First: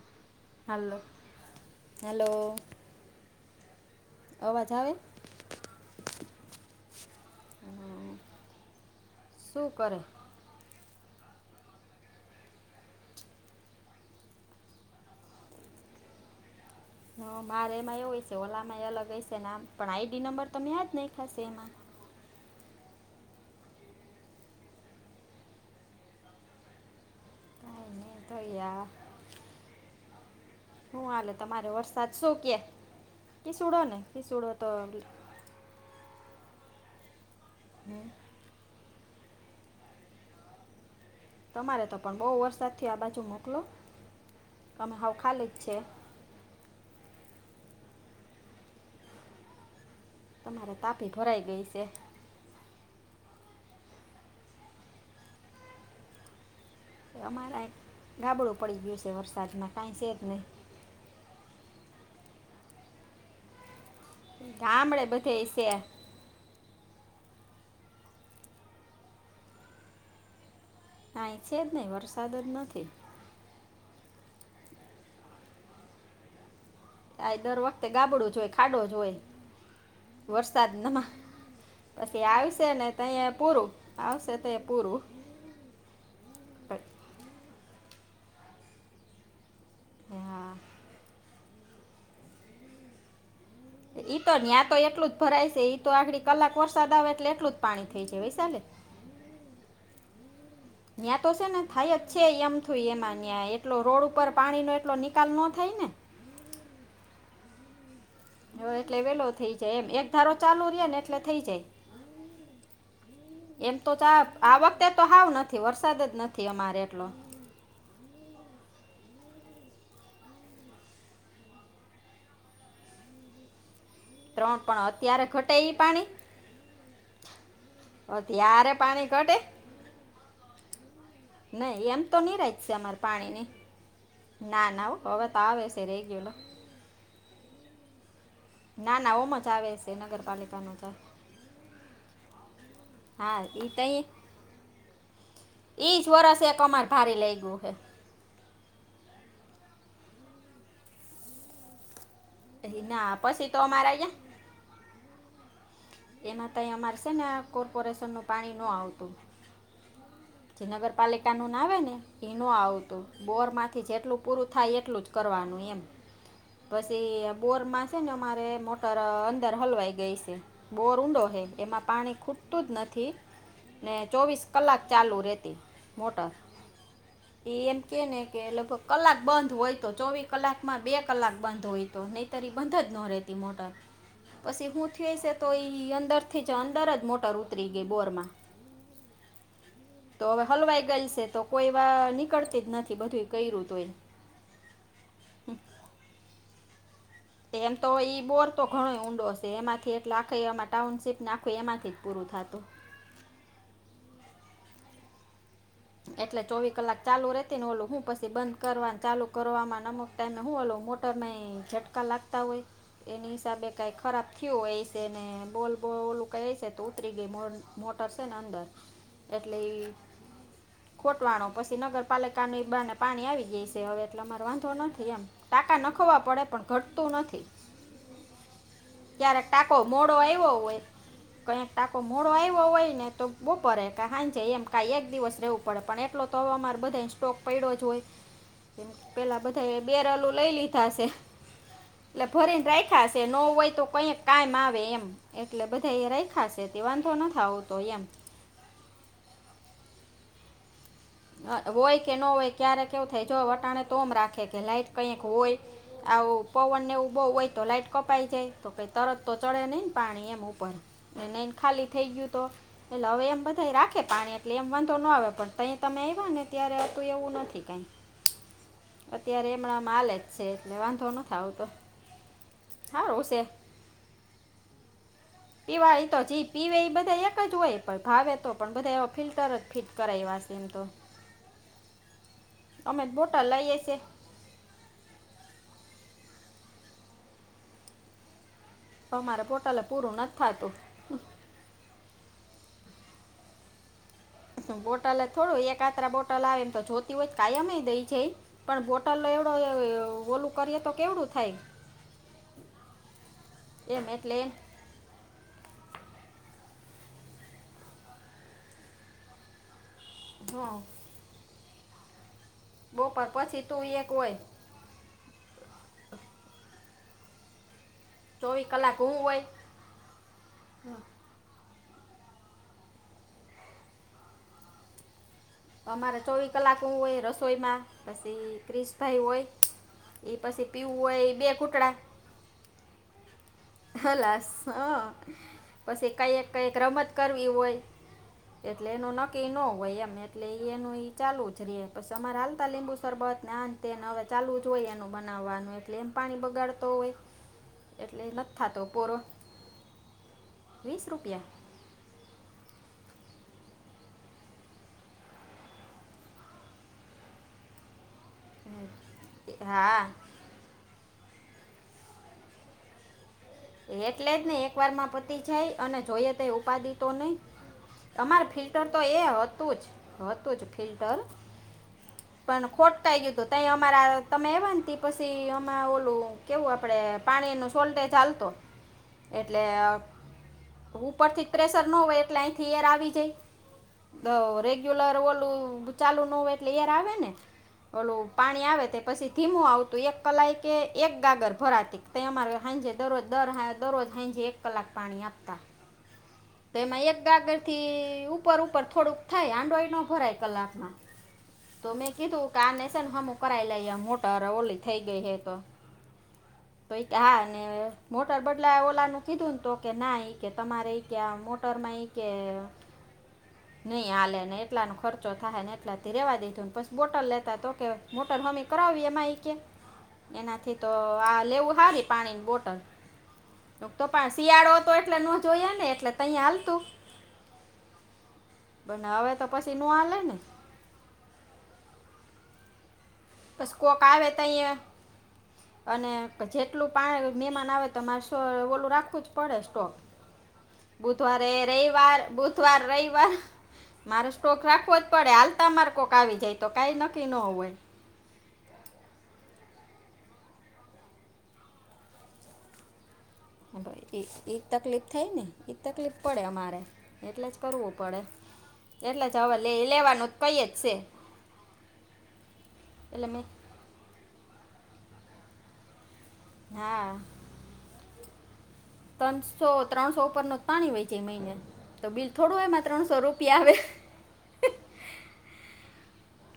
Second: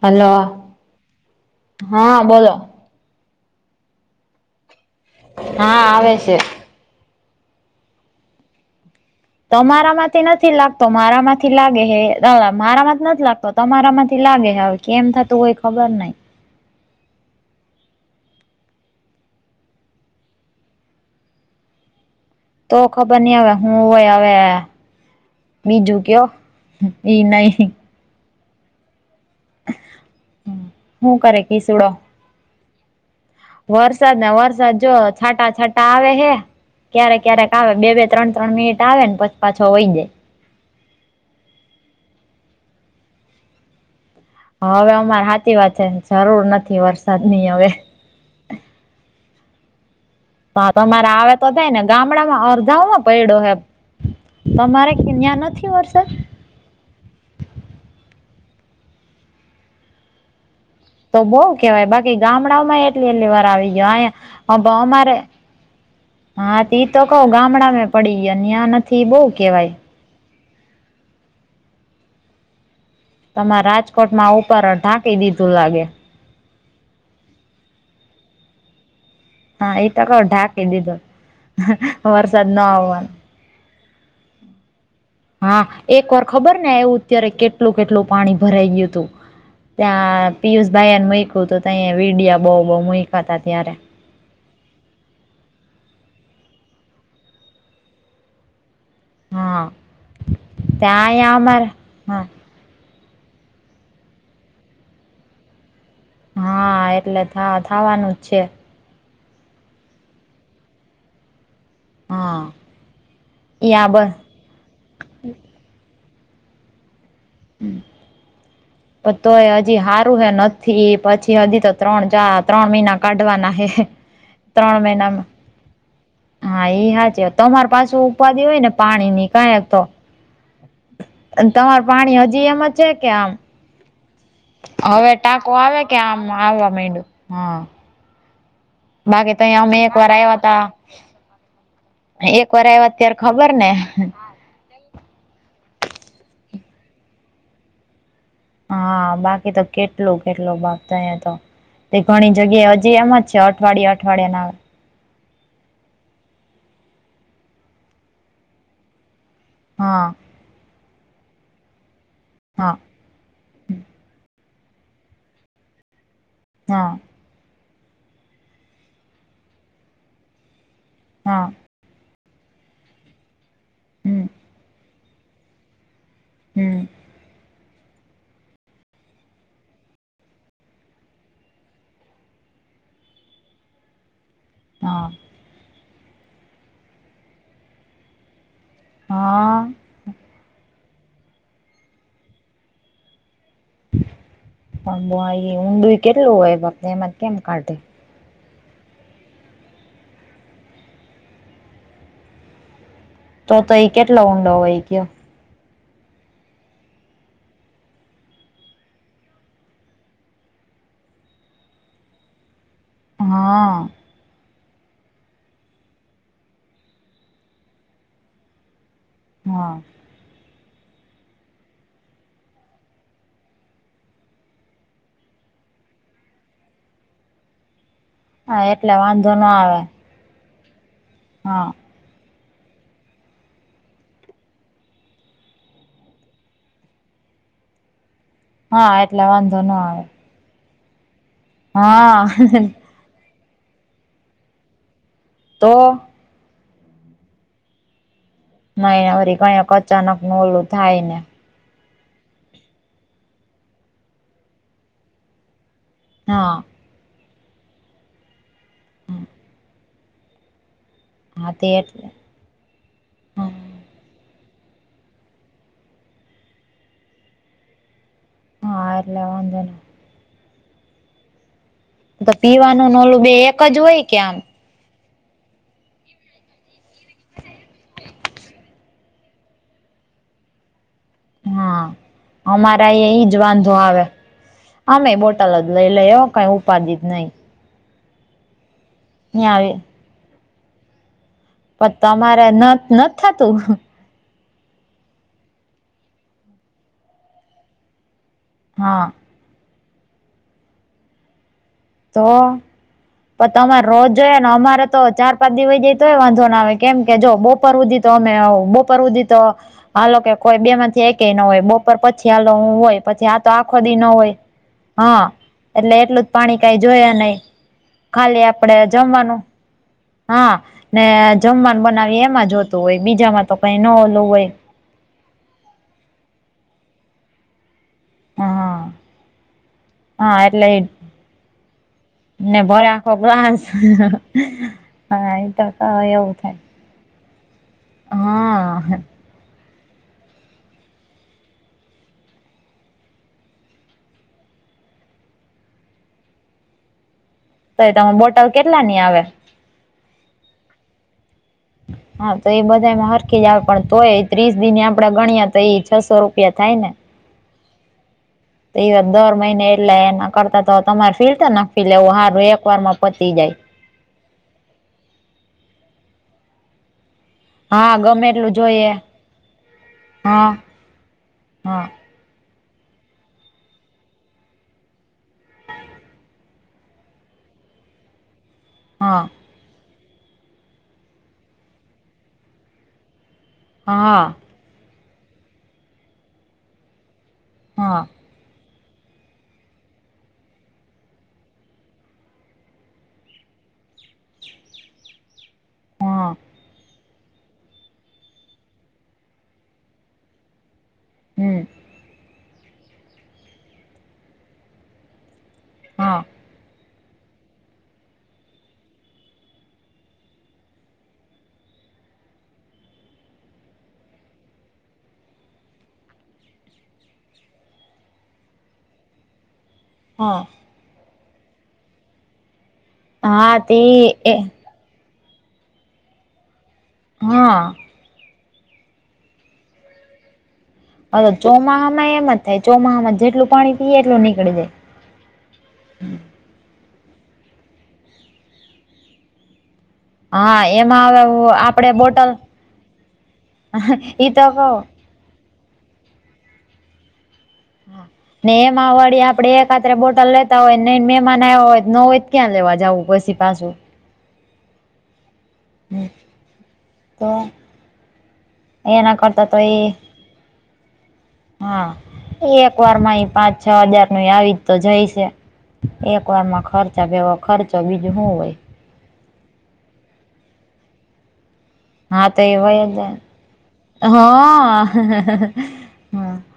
Hello hello હા hello બોલો અવાજ આવે હા આવે છે. હમ શું તમારા કરે માંથી નથી લાગતા તો મારામાંથી લાગે હે મારામાંથી નથી લાગતો તમારા માંથી લાગે હ હવે કેમ થતું કોઈ ખબર નહિ હ મારે એમાં એવું હોય છે ઓલામાં એ અલગ હશેમ પણ આઈડી નંબર તમે યાજ નાયખાસે એમાં તો ખબર નઈ આવે હું હોય હવે બીજું કયો ને નહીં થયા હું કરે કીસુડો સો ગયા. વરસાદ ને વરસાદ જો છાંટા છાટા આવે હે ક્યારેક ક્યારેક આવે બે બે ત્રણ ત્રણ મિનિટ આવે ને પછ પાછો હોય જાય તમારે તો પણ બહુ વરસાદ થયો આ બાજુ મોકલો હ હવે અમે હાવ અમારે ખાલી હાચી જ વાત છે જરૂર નથી વરસાદ ની હવે તો તમારે તાપી આવે ભરાઈ તો ગઈ થાય ને છે ગામ માં અર્ધામાં પૈડ્યો હે તમારે ન્યા નથી વરસાદ અમાર આય ગાબડું પડી ગયું છે વરસાદમાં કાંઈ છે જ નહીં તો બઉુ કેવાય બાકી ગામડાઓમાં એટલી એટલી વાર આવી ગયો આયા હ બાવ ગામડે મારે બધે છે હા ઇતો કઉ ગામડામાં પડીગ્યા ન્યા નથી બહુ કેવાય આય છે જ નહી વરસાદ જ નથી. તમારે રાજકોટમાં ઉપર ઢાંકી દીધું લાગે આય દર વખતે ગાબડું જો હોય ખાડો જ હોય હા એ તો કઉ વરસાદ ઢાંકી દીધું નમાં પછી વરસાદ ન આવશે ને આવવાનું તહી પૂરું આવશે તયે પૂરું હા એક વાર ખબર ને આવું ત્યારે કેટલું કેટલું પાણી ભરાઈ ગયું હતું. ત્યાં હા પિયુષભાઈ એને મક્યું તું, તય વિડિયા બહુ બહુ મુક્યતા ત્યારે. ઈ તો, ન્યા તો એટલું જ ભરાય છે, ઈ તો આખડી કલાક વરસાદ આવે એટલે એટલું જ પાણી થઈ છે, વૈશાલ હા ત્યાં ન્યા તો અહીંયા છે ને, અમારે થાય જ છે હા એમ. થૂ એ માંન્યા, એટલો રોડ ઉપર પાણી નો એટલો નિકાલ ન થાય ને. હા એટલે થા થાવાનુંજ છે. હવે એટલે વેલો થઈ જાય એમ, એક ધારો ચાલુ રે ને એટલે થઈ જાય. હા. એમ યા તો બસ ચાપ આ વખતે તો હાવ નથી, વરસાદજ નથી અમારે એટલો. પ તોય એ હજી હારું હે નથી, પછી હજી તો ત્રણ ચા ત્રણ મહિના કાઢવાના હે હે. ત્રણ, પણ અત્યારે ઘટે ઈ પાણી. હા ઈ હાચી વ, તમાર પાસુ હવે ઉપાધિ હોયને ત્યારે પાણી પાણીની ઘટે કાયકતો. તમારો નહીં એમ તો પાણી નહીં હજી રાખ એમ છે, અમારે કે આમ પાણીની ના ના હો, હવે તો ટાંકો આવે છે આવેકે આમ રેગ્યુલર આવવા માંડ્યું હા. ના ના ઓમ બાકી તો જ અહીયા આવે અમે છે એક વાર આવ્યા હતા. નગરપાલિકાનું જ આ એક વાર આવ્યા અત્યારે હા ખબર એ ને. ઈજ વરસે એક અમાર ભારી લાઈગુ ઓહે. હા બાકી તો કેટલો કેટલો ભાગ થયાતો, તે ઘણી જગ્યાએ ઈ હજી ના એમજ છે, પછી તો અમારે અઠવાડિયા અહીંયા અઠવાડિયા ના આવે. એમાં તઈ અમારે શે ને, કોર્પોરેશનનું પાણી ન આવતું. હા જે નગરપાલિકા નું ના આવેને, એનું હા આવતું, બોર માંથી જેટલું પૂરું થાય એટલુંજ. કરવાનું એમ, હા પસી બોર મા છે ને અમારે મોટર અંદર હલવાઈ ગઈ શે, બોર ઊંડો હે, હા એમાં પાણી ખૂટ તુંજ નથી, ને હમ ચોવીસ કલાક ચાલુ રહેતી, મોટર. હમ્મ [inaudible] એ એમ કેને કે, લગભગ કલાક બંધ હોય તો, ચોવી કલાકમાં બે કલાક બંધ હોય તો, નહ તરી બંધજ ન રહેતી મોટર. પશી હું હા થઈ શે તો ઈ, અંદરથીજ અંદરજ મોટર ઉતરી ગઈ બોર માં. હા તો હવે હલવાઈ ગઈ શે તો, કોઈ વા નીકળતી જ નથી બધું કર્યું તો એ. અંગવાયે ઊંધુંય કેટલું હોય, બાપને એમાં. કેમ કાઢે એમતો ઈ બોર તો ઘણોઇ ઊંડો હશે, એમાંથી એટલે આખેય એમાં ટાઉનશીપને આખું એમાંથીજ પૂરું થાતુ. તો તો ઈ કેટલો ઊંડો હોય ગયો. એટલે ચોવી કલાક ચાલુ રેતીને, ઓલું હું પસી બંધ કરવાન ચાલુ કરવાવામાં નમ તેણે હુ ઓલો મોટર નેઈ ઝટકા લાગતા હોય, એની હિસાબે હા કાંઈ ખરાબ થયું ઓય શે ને, બોલ બોલ ઓલું કય શે, તો ઉતરી ગઈ મોટર શેને અંદર. એટલે હા ઈ ખૂટવાણો પસી નગરપાલિકાની ઈ બાને પાણી આવી ગય શે, હવે એટલે અમારો વાંધો નથી એમ. ટાકા નખવા પડે પણ ઘટતું નથી. હા એટલે વાંધો ક્યારેક ના ટાકો આવે મોડો આવ્યો હોય, હા કઈક ટાક તો મોડો આવ્યો હોયને, તો બપરે કે હાંજે, એમ કા એક દિવસ રહેવું પડે, પણ એટલો તો હમારે બધાએ સ્ટોક પડ્યોજ હોય, એમ હા એટલે પેલા વાંધો બધાએ ના આવે બેરલો લઈ લીધાશે, એટલે હા ભરીને રાખ્યા હશે, નો હોય તો કઈક કઈમ આવે એમ. એટલે તો બધા એ રેખાશે, તે વાંધો નથ આવતો એમ. નઈ આવરી કણક અચાનક નું ઓલું થાય ને. અ હોય કે ન હોય, ક્યારેક કેવું થાય, જો વટાણે તોમ રાખેકે લાઈટ કઈક હોય. આવુ હા પવનને એવુ બહુ હોય તો લાઈટ. કપાઈ જાય તો કઈ તરત તો ચડે નહી ને પાણી એમ ઉપર એ નહીને હા તે ખાલી એટલે થઈ ગયું તો એટલે હવે એમ બધા હા રાખે પાણી એટલે એમ વાંધો ના આવે પણ તે તમે આવ્યા ને ત્યારે હતું એવું નથી કઈ એટલે અત્યારે વાંધો ન એમનમ હાલ છે એટલે વાંધો નથી આવતો તો પીવાનું ને ઓલું સારું બે છે એક જ હોય કે આમ પીવા એ તો જ પીવે એ બધા એક જ હોય પણ ભાવે તો પણ બધા એ ફિલ્ટર જ ફીટ કરાવવા છે એમ તો હા અમારા અમે ઈ જ બોટલ વાંધો લઈએ છીએ આવે અમે પણ બોટલ જ લઈ લે હ કઈ ઉપાઘી જ નઈ અમારે ન્યા આવી બોટલે પૂરું નથી થતું પણ તમારે ન નથ થતું બોટલે થોડું એકાત્ર બોટલ આવે એમ તો જોતી હોય કાયમ દઈ છે પણ હા બોટલો એવ ઓલું કરીએ તો કેવડું થાય. તો પણ તમારે એમ રોજ એટલે જોયાને એમ અમારે તો ચાર. એ કડી વયજાય તોય વાંધો ના આવે કેમ કે જો બપોર ઉધી તો અમે બપોર ઉધી તો. હલો કે કોઈ બે હં. માંથી એક કે ન હોય બો પર પછી હાલો હું હોય બપોર પછી આ તો આખો તું દી ન એક હોય હ એટલે એટલું જ પાણી. કઈ જોયા નહી ખાલી ચોવીસ આપડે કલાક હું જમવાનું. હોય હા ને જમવાનું બનાવી એમાં જતું હોય બીજામાં તો કઈ ન ઓલું હોય. અમારે ચોવી કલાક હું હોય રસોઈમાં. પસી હા ક્રિસભાઈ હોય એ હા પછી એટલે પીવું હોય એ બે કૂટડા. ને ભરે આખો ગ્લાસ હલાસ હા એતો ક એવું થાય. એક રમત કરવી હોય હા એટલે એનું ન કનકી ન હોય એમ એટલે એ એનું એ ચાલુ જ રિયે પસી અમારે હાલતા લીંબુ સરરબત ને આને તેને હવે ચાલુ જ હોય એનું બનાવવાનું એટલે એમ પાણી બગાડતો હોય. તે ડોવન બોટલ કેટલા થાતો ની પોરો આવે વીસ રૂપિયા. હા તો એ બધામાં હરખી જ આવે પણ તોય ત્રીસ દિ આપડે ગણએ તો ઈ છસો રૂપિયા થાય ને. એવા દર મહિને એટલે હા એના કરતા તો તમારે ફીલતર નાખી દેવું હારુ એક વાર માં પતી જાય. એટલે જ ને એક વાર માં પતી જાય અને જોઈએ તે ઉપાધિ તો નહી. હા ગમે અમારે એટલું ફિલ્ટર જોઈએ તો એ હતું જ હા હતું જ ફિલ્ટર. હા પણ ખોટકાઈ ગયું હતું તઈ અમારા તમે આવયા ને તી પછી અમના ઓલું. કેવું આપડે પાણી નું સોલ્ટે ચાલતો. હા. એટલે ઉપરથી જ પ્રેશર નો હોય એટલે અહીથી એર આવી જાય. હા રેગ્યુલર ઓલું ચાલુ ના હોય એટલે એર આવે ને હા ઓલું. પાણી આવે તે પછી ધીમું આવતું એક કલાય કે એક ગાગર ભરાતી તે અમારે હાંજે દરરોજ. દર દરરોજ હાંજે એક કલાક પાણી આપતા. હા. તેમાં એક ગાગર થી ઉપર ઉપર થોડુંક થાય હાંડો એ નો ભરાય કલાકમાં. હમ. તો મેં કીધું કે આ ને શે ને હમું કરાવી લયે મોટર ઓલી થઈ ગઈ હે તો. હ તો યકે હા મોટર બદલા ઓલા ને કીધું ને તો કે ના કે તમારે. કે આ મોટરમાં ઈ કે. નહીં હાલે ને એટલાનો ખર્ચો થાય ને એટલાથી રેવા દીધું ને પછી બોટલ લેતા તો કેય. મોટર હમી કરાવી એમ આઈ કે. હા એનાથી તો આ લેવું સારી પાણીની બોટલ. હા તે તો પણ એ શિયાળો તો એટલે નો જોયા ને એટલે તહીયા હાલતું. હમ્મ પણ હવે તો પછી નો હાલે ને. હા, તો ચોમાહમાં એમ જ થાય ચોમાહમાં જેટલું પાણી પછી પીએ કોક એટલું આવે નીકળી જાય. ત્યાં અને જેટલું પાણી મહેમાન આવે તોરે શ ઓલું રાખવું જ પડે સ્ટોક હા એમાં હવે બુધવારે આપડે રવિવાર બોટલ બુધવાર રવિવાર મારે ઈ તો સ્ટોક કવ રાખવો. પડે આલતા માર કોક આવી જાય તો કઈ નક્કી ન હોય. હા. ને એમાં વાળી આપડે એકાત્રે બોટલ લેતા હોય ન મે એમા આવ્યા હોય, ન હોય ક્યાં લેવા જવુ પછી પા હ એ એક તકલીફ થઈ ને ઈ તકલીફ પડે અમારે તો એટલે જ કરવું પડે એના એટલે જ કરતા હવે તો લે એ લેવાનુ કૈત છે. હા એ એક વાર માં એટલે એ મેં પાંચ છ હાજાર ન આવી જ તો જઈ છે. એક વારમા ખર્ચા હા બેવ ખર્ચો બીજું શું હોય. ત્રણસો ત્રણસો ઉપર ન પાણી હોય છે, મહિને તો હા બિલ એ થોડું હોય એમાં જ ત્રણસો રૂપિયા આવે. હા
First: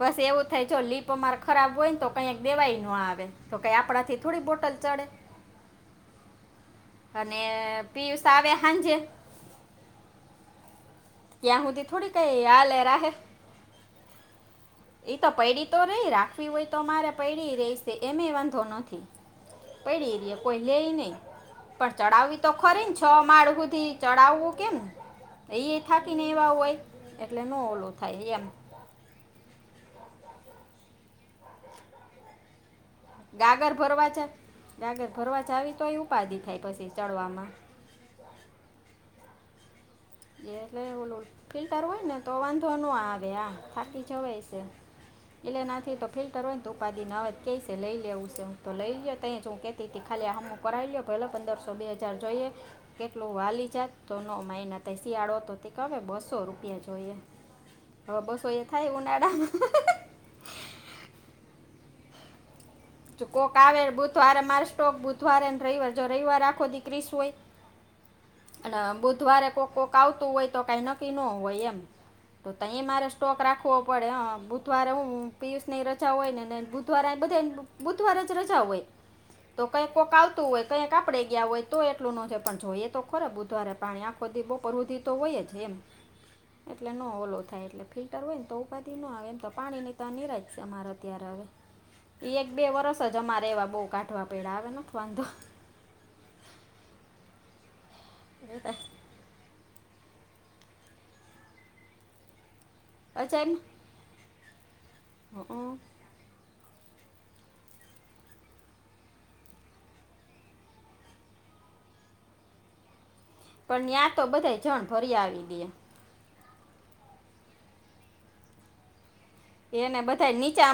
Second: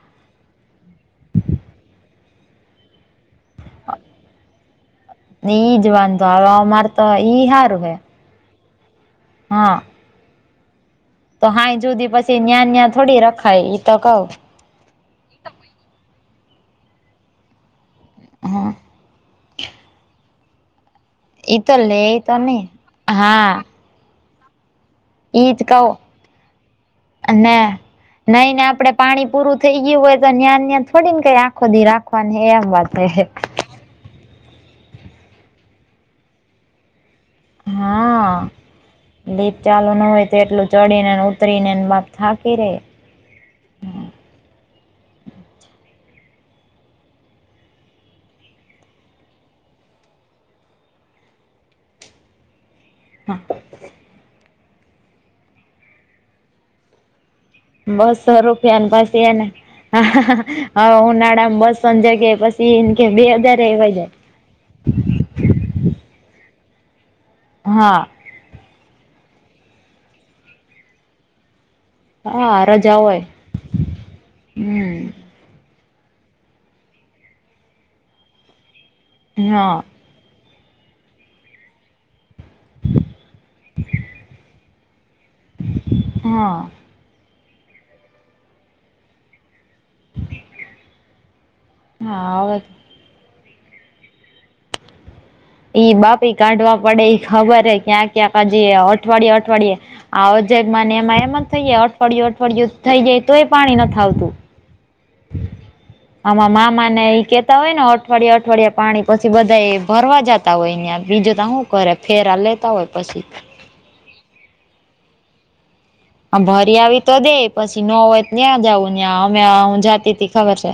બસ એવું થાય જો લીપ અમારે ખરાબ હોય, ને તો કઈક દેવાઈ ન આવે તો કઈ આપણા થી થોડી બોટલ ચડે ને ઈ જ વાંધ તો હ અમારે તો ઈ સારુ હે સાાવ્યા હંજ હા તો ત્યાં હાાઈ સુધી જુદી થોડી પછી કંઈ ન્યા હાલે ન્યા રાહે થોડી રખાય તો કવ એ તો પૈડી તો રહી રાખવી હોય તો મારે પૈડી રેશે એમે વાંધો હા નથી. પડી રએ કોઈ લેઈ નહ ઈ તો પણ લેય ચડાવી તો નહી ખરી ને છ માળ બુંધી ચડાવવું કેમ ઈદગા થઠાકીને એવા હોય એટલે ન ઓલું થાય, એમ નઈ ને આપડે પાણી પૂરું થઈ ગયું હોય તો ન્યા્યાં થોડી ને કઈ આખો દી રાખવાનુંને એમ વાત હે ગાગર ભરવા જ ગાગર ભરવા જ આવી તોય ઉપાધિ થાય પછી ચડવામા હા લીપચાલુ ન હોય. તો એટલું એટલે ચડીને ને ઓલું ઉતરીને ફિલ્ટર હોય બાપ ને તો થાકી વાંધો રે ન આવે આ થાકી જવાય છે. એટલે નાથી તો ફિલ્ટર હોય ને ઉપાિ નાવેજ ક લઈ લેવું છે, હું તો લઈ લ ત હુ ખાલી હમુ કરાવી લ્યો પેલો પંદરસો બે હજાર જોઈએ. કેટલું વાલી જાત તો ન માિના થ શિયાળો તો તે કવે બસો રૂપિયા જોઈએ. હવે બસો એ રૂપિયાની થાય પાસે એ ને ઉનાળામાં હ હ ઉનાળામાં બસ સંજગ પછી. કે બે કોક હજાર આવે એવાય બુધવારે મારે સ્ટોક બુધવારેને રવિવાર જો રવવાર આખો દી ક્ર્રીસ હોય. હા અને બુધવારે કોઈક કોક આવતું હોય તો કઈ નક્કી ન હોય એમ તો હા તહી રજા મારે હોય સ્ટોક રાખવો પડે હ બુધવારે હુ. હમ પિયુષ ની રજા હોય ને બુધવાર બધા બુધવાર જ રજા હોય તો હા કઈ કોક આવ હોય કઈક આપણેે ગયા હોય તો એટલું નો પણ જોઈએ તો ખોર બુધવારે પાણી આખો પરવૃધિ તો હોય જ એમ હા એટલે ન ઓલો થાય એટલે ફિલ્ટર હોય ને તો ઉપાધિ ન આવે એમ તો પાણી નથી. તો નની રાજ અમારો ત્યારે હવે. હા હવે પરસ જ અમારેવા બહુ કાઢવા પેડાા આવે નથી વાંધો એ બાપી કાઢવા પડે ખબર હે ક્યાંક ક્યાંક આજી અઠવાડિય અઠવાડિે આોજગ એમાં એમ જ થઈે અઠવાડિયું અઠવાડિયુ થઈ જાય તો એ પાણી ન આવતુ હ આમાં મામા ને એઈ કેતા હોય ને અઠવાડિયા અઠવાડિયા પાણી પછી બધા એ ભરવા જતા. હોય બીજુ ત શું કરે ફેર લેતા હોય, પછી. પણ ત્યાં તો બધા જણ ભરી આવી દે હ ભરી આવી તો દે પછી ન હોય ત્યાં જઉં ત્યાં અમે હું એને જાતી ત બધાય ખબર છે નીચા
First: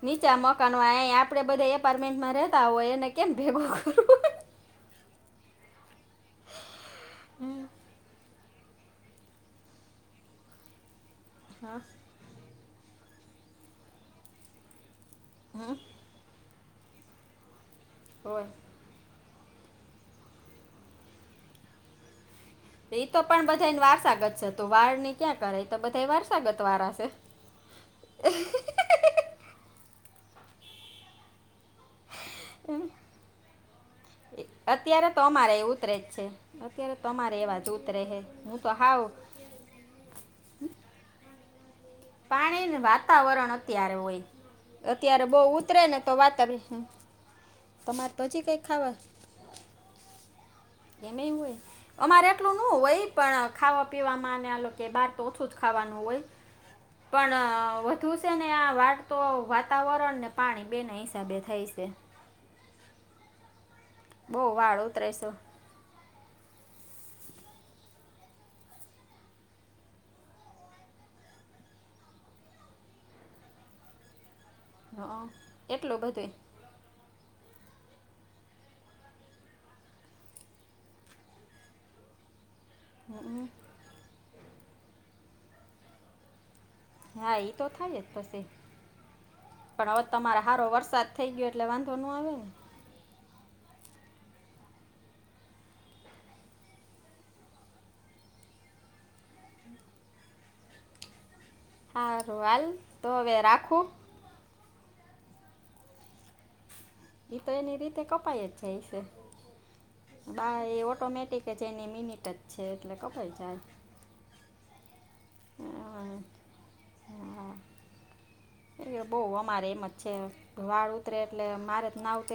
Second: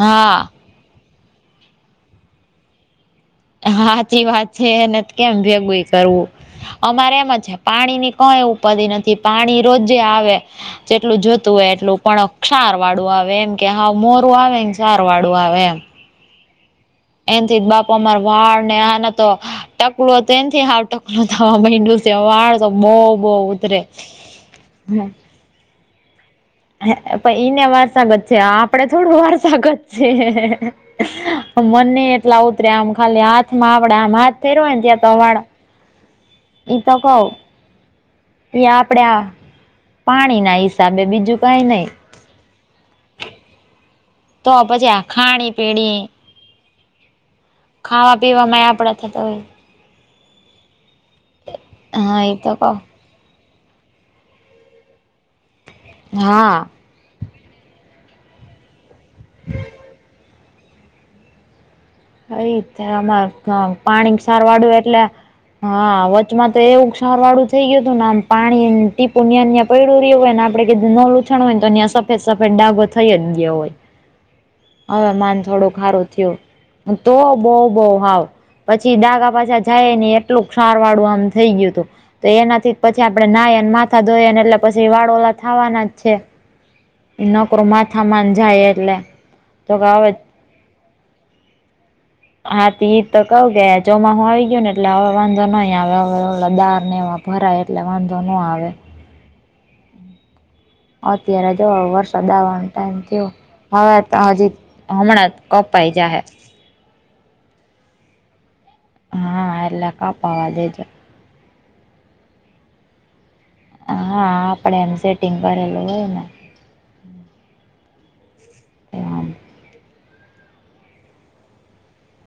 હા. તનુ આંહે આપડે બધા એપાર્ટમેન્ટમાં રેહતા હોય એને કેમ ભેગું કરવું હાચી વાત છે એને કેમ ભેગુંઈ કરવું અમારે એમ છે પાણીની કઈ ઉપાદી નથી પાણી રોજે આવે જેટલું જોતું હોય હા, એટલું પણ ક્ષારવાળું આવે એમ કે હાવ મોરું આવે ક્ષારવાળુ આવે હમ, એમ. એન થી જ બાપા માર હોય વાળ ને આના તો ટકલો હતો તેથી હાવ ટકલો થવા મૈન્ડુ સે. તેવા વાળ તો એ બહું બહુ પણ ઉતરે, બધાને વારસાગત છે તો હમ્મ. વાળની ક્યાં કરે તો બધાય વાર સે. હ પર ઈને વારસાગત છે આપડે થોડ વારસાગત છે. એને એટલા ઉતર્યા આમ ખાલી હાથમાં આવડે આમ હાથ એ- ફેરવો ને ત્યાં અત્યારે તો વાળ અમારે એ ઉતરે જ છે. તો અત્યારે કવ અમારે એવાજ ઉતરે હે. ઈ આપડે આ પાણી ના હિસાબે બીજું કઈ નઈ. પાણી ને વાતાવરણ અત્યારે હોય. તો પછી આ અત્યારે ખાણી બોઉ ઉતરે પીણી ને તો વાતર હમ. ખાવા પીવામાં આપડા થતા હોય. એનેય હોય હા અમારે એ તો એટલું ન કહ હોય પણ ખાવા પીવામાં ને આ લોક કે બાર તો ઓછું જ ખાવાનું હોય હા પણ વધુ છે ને આ વાળ તો વાતાવરણને પાણી બે ના હિસાબે થાય છે. ઈજ અમાર પાણી બહુ ક્ષારવાળું વાળ એટલે ઉતરે છે હા વચમાં તો એવું ક્ષારવાળું થઈ ગયું હતું ને આમ પાણી ટીપુ ન્યા ને ન્યા પયડું રહ્યું હોય ને આપડે કેથે ન લૂછાણુ હોયને તો ન્યાં સફેદ-સફેદ ડાગો થઈ જ ગયો હોય. હ હવે અ માન થોડુંક એટલો હારું બધે થયું તો ઓ બોઉ બોઉ હાવ પછી ડાગા પાછા જાય ને એટલું ક્ષારવાળું આમ થઈ ગયું હતું. તો એનાથી પછી આપડે નાહય ને માથા ધોયને એટલે પછી વાળ ઓલા થાવાના જ છે. હા એ તો નકરું થાય જ માથામાં ન પછી જાય એટલે તો કે પણ હવે તમારા હારો વરસાદ થઈ ગયો એટલે વાંધો નો આવે. ને હા તઈ તો કઉ કે ચોમાહું આવી ગયું ને એટલે અવે વાંધો નહી આવે અવે દાર ને એવા ભરાય એટલે વાંધો નો આવે. હ અત્યારે જો વરસાદ સારું હાલ આપવાનો ટાઈમ તો થયો. હવે રાખું હવે તો હજી હમણાં જ કપાઈ જાહૈ. એ તો એની રીતે કપાય જ છે. હા એટલે કપાવા બા દેજો એ ઓટોમેટિક કે જે એની મિનીટ જ છે એટલે કપાય જ જાય. હા આપડે એમ સટિંગ કરેલું હોય અમ, ને. તે એ વાંધો બોઉ અમારે એમ જ છે. વાળ ઉતરે એટલે મારે જ ના ઉતરે